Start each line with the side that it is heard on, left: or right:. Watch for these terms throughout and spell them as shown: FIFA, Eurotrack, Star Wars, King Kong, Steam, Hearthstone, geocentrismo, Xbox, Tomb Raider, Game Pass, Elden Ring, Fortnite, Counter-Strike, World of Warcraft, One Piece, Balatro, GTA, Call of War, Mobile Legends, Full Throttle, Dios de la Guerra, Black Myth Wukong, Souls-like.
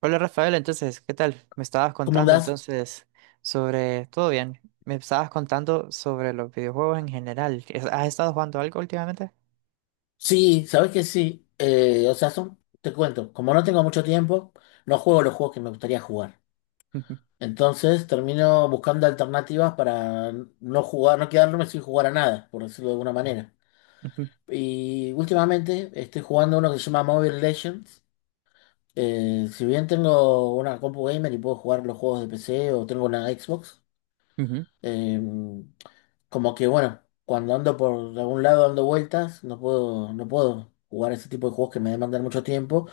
right: Hola Rafael, entonces, ¿qué tal? Me estabas
left: ¿Cómo
right: contando
left: andás?
right: ¿Todo bien? Me estabas contando sobre los videojuegos en general. ¿Es- ¿Has estado jugando algo últimamente?
left: Sí, sabes que sí. O sea, son, te cuento, como no tengo mucho tiempo, no juego los juegos que me gustaría jugar.
right: Ujú,
left: Entonces termino buscando alternativas para no jugar, no quedarme sin jugar a nada, por decirlo de alguna manera.
right: ujú,
left: Y últimamente estoy jugando uno que se llama Mobile Legends. Si bien tengo una compu gamer y puedo jugar los juegos de PC o tengo una Xbox,
right: ujú.
left: Eh, como que bueno, cuando ando por algún lado dando vueltas, no puedo jugar ese tipo de juegos que me demandan mucho tiempo.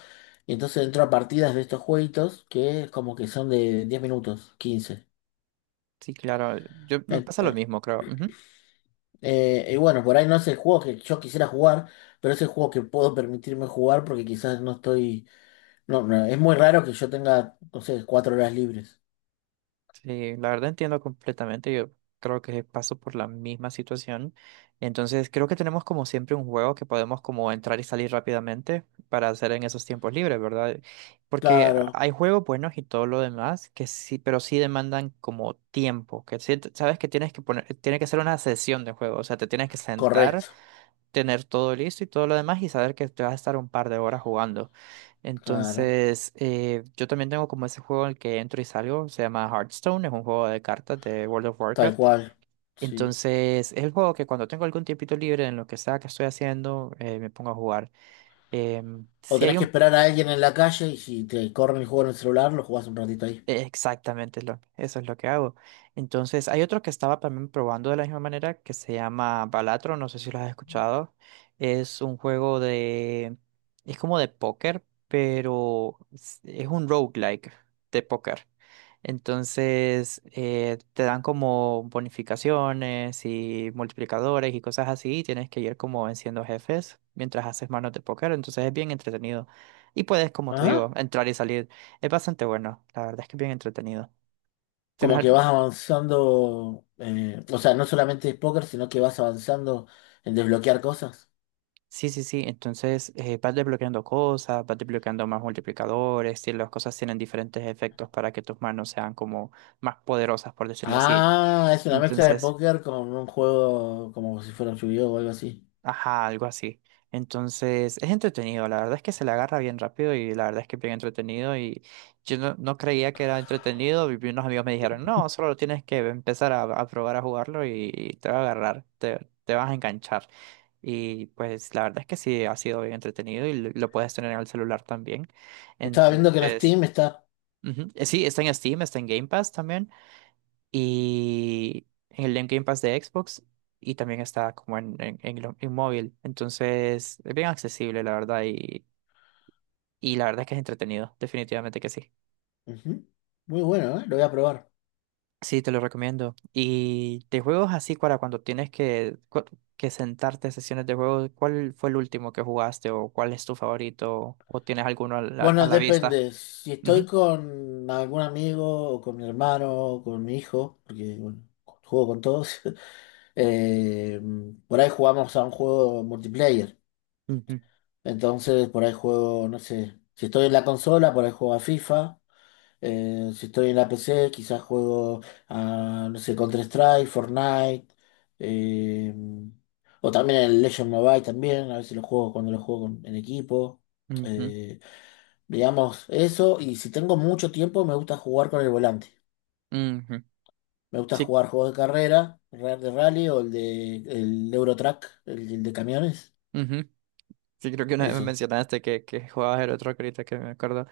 left: Y entonces entro a partidas de estos jueguitos que como que son de 10 minutos, quince.
right: Sí, claro. Yo me
left: Eh,
right: pasa lo
left: eh,
right: mismo, creo.
left: y bueno, por ahí no es el juego que yo quisiera jugar, pero es el juego que puedo permitirme jugar porque quizás no estoy. No, no, es muy raro que yo tenga, no sé, 4 horas libres.
right: Sí, la verdad entiendo completamente. Yo creo que paso por la misma situación. Entonces, creo que tenemos como siempre un juego que podemos como entrar y salir rápidamente para hacer en esos tiempos libres, ¿verdad? Porque
left: Claro,
right: hay juegos buenos y todo lo demás que sí, pero sí demandan como tiempo, que sí- sabes que tienes que poner, tiene que ser una sesión de juego, o sea, te tienes que sentar,
left: correcto,
right: tener todo listo y todo lo demás y saber que te vas a estar un par de horas jugando.
left: claro,
right: Entonces, yo también tengo como ese juego en el que entro y salgo, se llama Hearthstone, es un juego de cartas de World of
left: tal
right: Warcraft.
left: cual. Sí.
right: Entonces, es el juego que cuando tengo algún tiempito libre en lo que sea que estoy haciendo, me pongo a jugar.
left: O
right: Si
left: tenés
right: hay
left: que
right: un
left: esperar a alguien en la calle y si te corren el juego en el celular, lo jugás un ratito ahí.
right: exactamente, es eso es lo que hago. Entonces, hay otro que estaba también probando de la misma manera que se llama Balatro, no sé si lo has escuchado. Es un juego, es como de póker, pero es un roguelike de póker. Entonces, te dan como bonificaciones y multiplicadores y cosas así, y tienes que ir como venciendo jefes mientras haces manos de póker, entonces es bien entretenido. Y puedes, como te
left: Ajá.
right: digo, entrar y salir. Es bastante bueno, la verdad es que es bien entretenido. Tienes
left: Como que vas
right: algo-
left: avanzando, o sea, no solamente es póker, sino que vas avanzando en desbloquear cosas.
right: sí, sí, sí, entonces vas desbloqueando cosas, vas desbloqueando más multiplicadores y las cosas tienen diferentes efectos para que tus manos sean como más poderosas, por decirlo así.
left: Ah, es una mezcla de
right: Entonces,
left: póker con un juego como si fuera un yu o algo así.
right: ajá, algo así. Entonces, es entretenido, la verdad es que se le agarra bien rápido y la verdad es que es bien entretenido y yo no creía que era entretenido y unos amigos me dijeron, no, solo tienes que empezar a probar a jugarlo y te va a agarrar, te vas a enganchar. Y pues la verdad es que sí, ha sido bien entretenido y lo puedes tener en el celular también.
left: Estaba viendo que en
right: Entonces,
left: Steam está...
right: ujú. Sí, está en Steam, está en Game Pass también y el en Game Pass de Xbox y también está como en móvil. Entonces es bien accesible, la verdad, y la verdad es que es entretenido, definitivamente que sí.
left: Ujú. Muy bueno, ¿eh? Lo voy a probar.
right: Sí, te lo recomiendo. Y de juegos así, para cuando tienes que, que sentarte a sesiones de juegos, ¿cuál fue el último que jugaste o cuál es tu favorito o tienes alguno a a
left: Bueno,
right: la vista?
left: depende. Si estoy
right: Ujú,
left: con algún amigo o con mi hermano o con mi hijo, porque bueno, juego con todos. Eh, por ahí jugamos a un juego multiplayer.
right: ujú,
left: Entonces, por ahí juego, no sé, si estoy en la consola, por ahí juego a FIFA. Si estoy en la PC, quizás juego a, no sé, Counter-Strike, Fortnite. eh, o también el Legend Mobile también, a veces lo juego cuando lo juego en equipo.
right: ujú,
left: Eh, digamos, eso. Y si tengo mucho tiempo, me gusta jugar con el volante.
right: ujú.
left: Me gusta jugar juegos de carrera, el de rally o el de el Eurotrack, el de camiones.
right: Sí. Sí, creo que una vez me
left: Esos.
right: mencionaste que jugabas el otro ahorita que me acuerdo.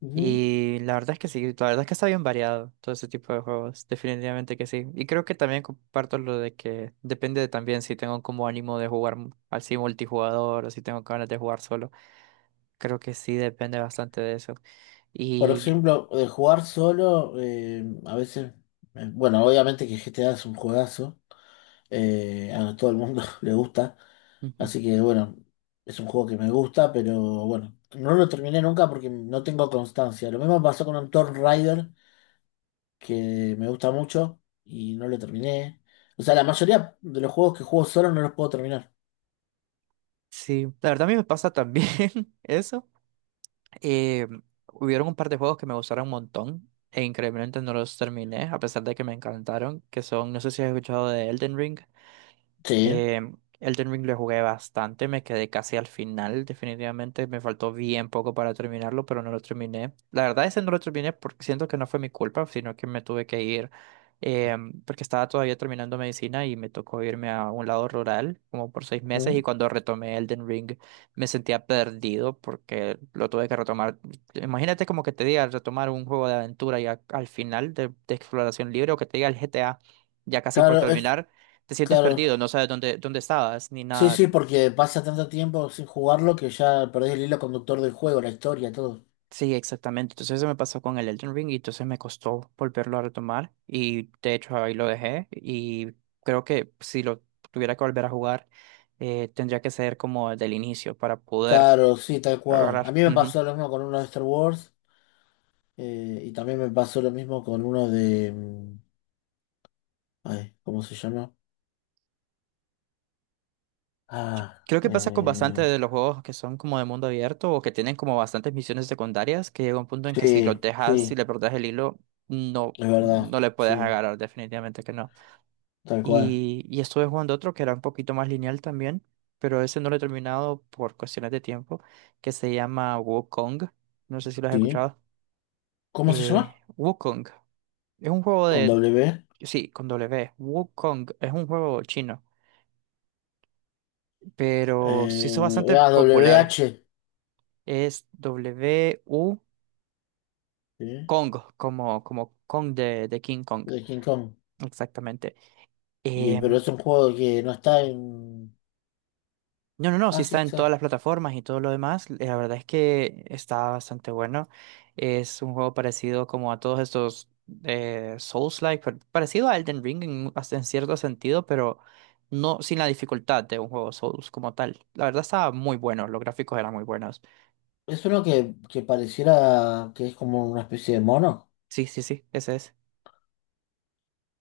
left: Ujú.
right: Y la verdad es que sí, la verdad es que está bien variado todo ese tipo de juegos, definitivamente que sí. Y creo que también comparto lo de que depende de también si tengo como ánimo de jugar así multijugador o si tengo ganas de jugar solo. Creo que sí depende bastante de eso.
left: Por
right: Y
left: ejemplo, de jugar solo, a veces, bueno, obviamente que GTA es un juegazo, a todo el mundo le gusta,
right: ujú,
left: así que bueno, es un juego que me gusta, pero bueno, no lo terminé nunca porque no tengo constancia. Lo mismo pasó con un Tomb Raider, que me gusta mucho y no lo terminé. O sea, la mayoría de los juegos que juego solo no los puedo terminar.
right: sí, la verdad a mí me pasa también eso. Eh, Hubieron un par de juegos que me gustaron un montón e increíblemente no los terminé, a pesar de que me encantaron, que son, no sé si has escuchado de Elden Ring.
left: Sí.
right: Eh, Elden Ring lo jugué bastante, me quedé casi al final, definitivamente me faltó bien poco para terminarlo, pero no lo terminé. La verdad es que no lo terminé porque siento que no fue mi culpa, sino que me tuve que ir eh, porque estaba todavía terminando medicina y me tocó irme a un lado rural como por seis meses
left: Ujú.
right: y cuando retomé Elden Ring me sentía perdido porque lo tuve que retomar. Imagínate como que te diga retomar un juego de aventura ya al final de exploración libre o que te diga el GTA ya casi por
left: Claro, es
right: terminar te sientes perdido,
left: claro.
right: no sabes dónde estabas ni
left: Sí,
right: nada.
left: sí, porque pasa tanto tiempo sin jugarlo que ya perdés el hilo conductor del juego, la historia, todo.
right: Sí, exactamente. Entonces eso me pasó con el Elden Ring y entonces me costó volverlo a retomar y de hecho ahí lo dejé y creo que si lo tuviera que volver a jugar tendría que ser como desde el inicio para poder
left: Claro, sí, tal cual. A
right: agarrar.
left: mí me
right: Ujú.
left: pasó lo mismo con uno de Star Wars y también me pasó lo mismo con uno de... ay, ¿cómo se llama? Ah,
right: Creo que pasa con bastantes
left: eh,
right: de los juegos que son como de mundo abierto o que tienen como bastantes misiones secundarias que llega un punto en que si
left: sí,
right: los dejas, si
left: sí,
right: le perdés el hilo,
left: es verdad,
right: no le puedes
left: sí,
right: agarrar, definitivamente que no.
left: tal cual.
right: Y estuve jugando otro que era un poquito más lineal también, pero ese no lo he terminado por cuestiones de tiempo, que se llama Wukong. No sé si lo has
left: Sí.
right: escuchado.
left: ¿Cómo se llama?
right: Wukong es un juego
left: Con
right: de...
left: W.
right: Sí, con W. Wukong es un juego chino, pero se hizo bastante
left: Ah, W H,
right: popular. Es W-U
left: ¿sí?
right: Kong, como, como Kong de King Kong.
left: De King Kong.
right: Exactamente.
left: Y, pero
right: Em,
left: es un juego que no está en...
right: No, no, no, sí
left: Ah, sí
right: está en todas
left: está.
right: las plataformas y todo lo demás. La verdad es que está bastante bueno. Es un juego parecido como a todos estos Souls-like, pero parecido a Elden Ring hasta en cierto sentido, pero no sin la dificultad de un juego Souls como tal. La verdad estaba muy bueno, los gráficos eran muy buenos.
left: Es uno que pareciera que es como una especie de mono.
right: Sí, sí, sí, ese es.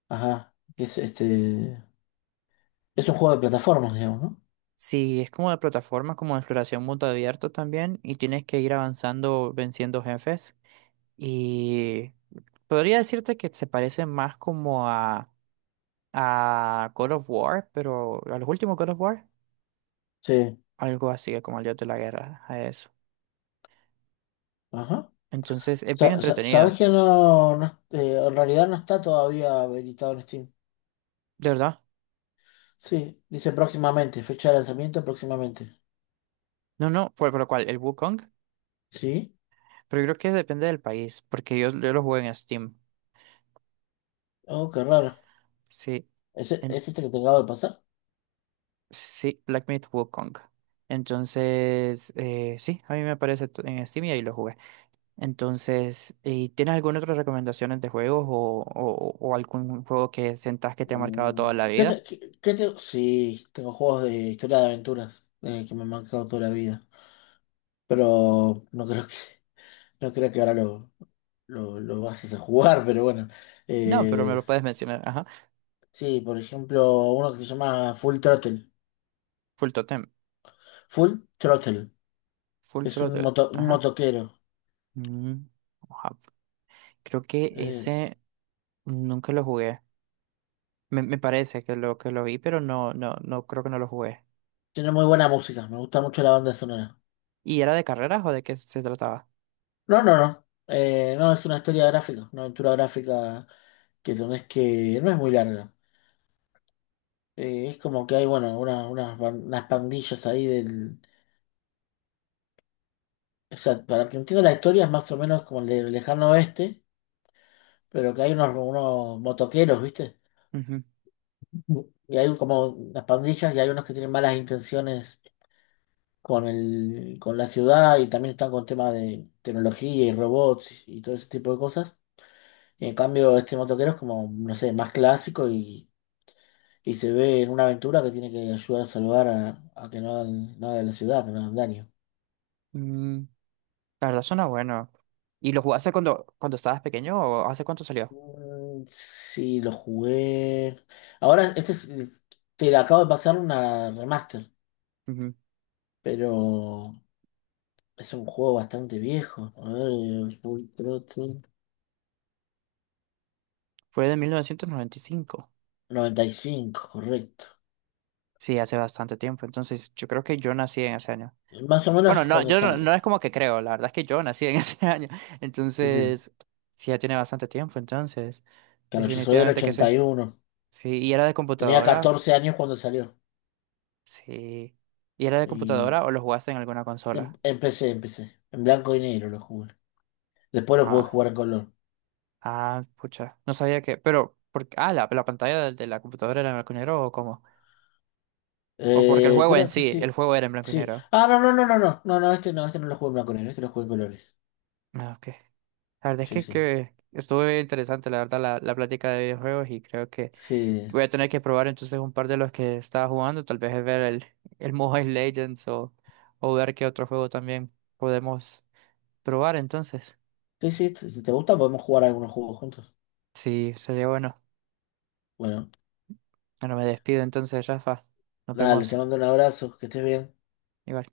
left: Ajá. que Es este. Es un juego de plataformas, digamos, ¿no?
right: Sí, es como de plataforma, como de exploración mundo abierto también, y tienes que ir avanzando, venciendo jefes. Y podría decirte que se parece más como a Call of War, pero a los últimos Call of War,
left: Sí.
right: algo así como el Dios de la Guerra, a eso.
left: Ajá.
right: Entonces es bien entretenido,
left: ¿Sabes que no en realidad no está todavía habilitado en Steam?
right: de verdad.
left: Sí, dice próximamente, fecha de lanzamiento próximamente.
right: No, no, fue por lo cual, el Wukong,
left: ¿Sí?
right: pero yo creo que depende del país, porque yo lo juego en Steam.
left: Oh, qué raro.
right: Sí,
left: ¿Es,
right: en-
left: es este que te acabo de pasar?
right: sí, Black Myth Wukong. Entonces, sí, a mí me aparece en Steam y ahí lo jugué. Entonces, ¿y tienes alguna otra recomendación de juegos o algún juego que sientas que te ha marcado toda la
left: ¿Qué
right: vida?
left: te, qué te- Sí, tengo juegos de historia de aventuras que me han marcado toda la vida. Pero no creo que, no creo que ahora lo vas a hacer jugar, pero bueno.
right: No, pero me lo puedes
left: Es-
right: mencionar, ajá.
left: sí, por ejemplo, uno que se llama Full Throttle.
right: Full Totem.
left: Full Throttle.
right: Full
left: Es un
right: Throttle.
left: moto, un
right: Ajá.
left: motoquero.
right: Mm, oja, Creo que
left: Eh,
right: ese nunca lo jugué. Me parece que lo vi, pero no creo que no lo jugué.
left: tiene muy buena música, me gusta mucho la banda sonora.
right: ¿Y era de carreras o de qué se trataba?
left: No, no, no. No, es una historia gráfica, una aventura gráfica que tenés que... No es muy larga. Es como que hay, bueno, unas, unas pandillas ahí del... O sea, para que entienda la historia es más o menos como el de Lejano Oeste, pero que hay unos, unos motoqueros, ¿viste?
right: Ujú.
left: Y hay como unas pandillas y hay unos que tienen malas intenciones con el, con la ciudad y también están con temas de tecnología y robots y todo ese tipo de cosas. Y en cambio, este motoquero es como, no sé, más clásico y se ve en una aventura que tiene que ayudar a a que no hagan nada de la ciudad, que no hagan daño.
right: Mm, la verdad suena bueno. ¿Y lo jugaste cuando estabas pequeño o hace cuánto salió?
left: Sí, lo jugué. Ahora, este es, te acabo de pasar una remaster,
right: Ujú.
left: pero es un juego bastante viejo. A ver,
right: Fue de 1995.
left: 95 correcto.
right: Sí, hace bastante tiempo. Entonces, yo creo que yo nací en ese año.
left: Más o
right: Bueno,
left: menos
right: no,
left: cuando
right: yo no
left: salió.
right: es como que creo, la verdad es que yo nací en ese año.
left: Sí, sí.
right: Entonces, sí, ya tiene bastante tiempo, entonces,
left: Claro, yo soy del
right: definitivamente que sí.
left: 81.
right: Sí, ¿y era de
left: Tenía
right: computadora?
left: 14 años cuando salió.
right: Sí. ¿Y era de
left: Y
right: computadora o lo jugaste en alguna consola?
left: empecé. En blanco y negro lo jugué. Después lo pude
right: Ah,
left: jugar en color.
right: ah, pucha, no sabía que, pero, ¿por qué? Ah, la pantalla de la computadora era en blanco y negro o cómo? O porque el juego en
left: Creo que
right: sí, el
left: sí.
right: juego era en blanco y
left: Sí.
right: negro.
left: Ah, no, no, no, no, no. No, no, este no, este no lo jugué en blanco y negro, este lo jugué en colores.
right: Ah, ok. La verdad es
left: Sí, sí.
right: que estuvo bien interesante, la verdad, la plática de videojuegos y creo que
left: Sí.
right: voy a tener que probar entonces un par de los que estaba jugando, tal vez ver el Mobile Legends o ver qué otro juego también podemos probar entonces.
left: Sí, sí, si te gusta podemos jugar algunos juegos juntos.
right: Sí, sería bueno.
left: Bueno,
right: Bueno, me despido entonces, Rafa. Nos
left: dale, te
right: vemos.
left: mando un abrazo, que estés bien.
right: Igual.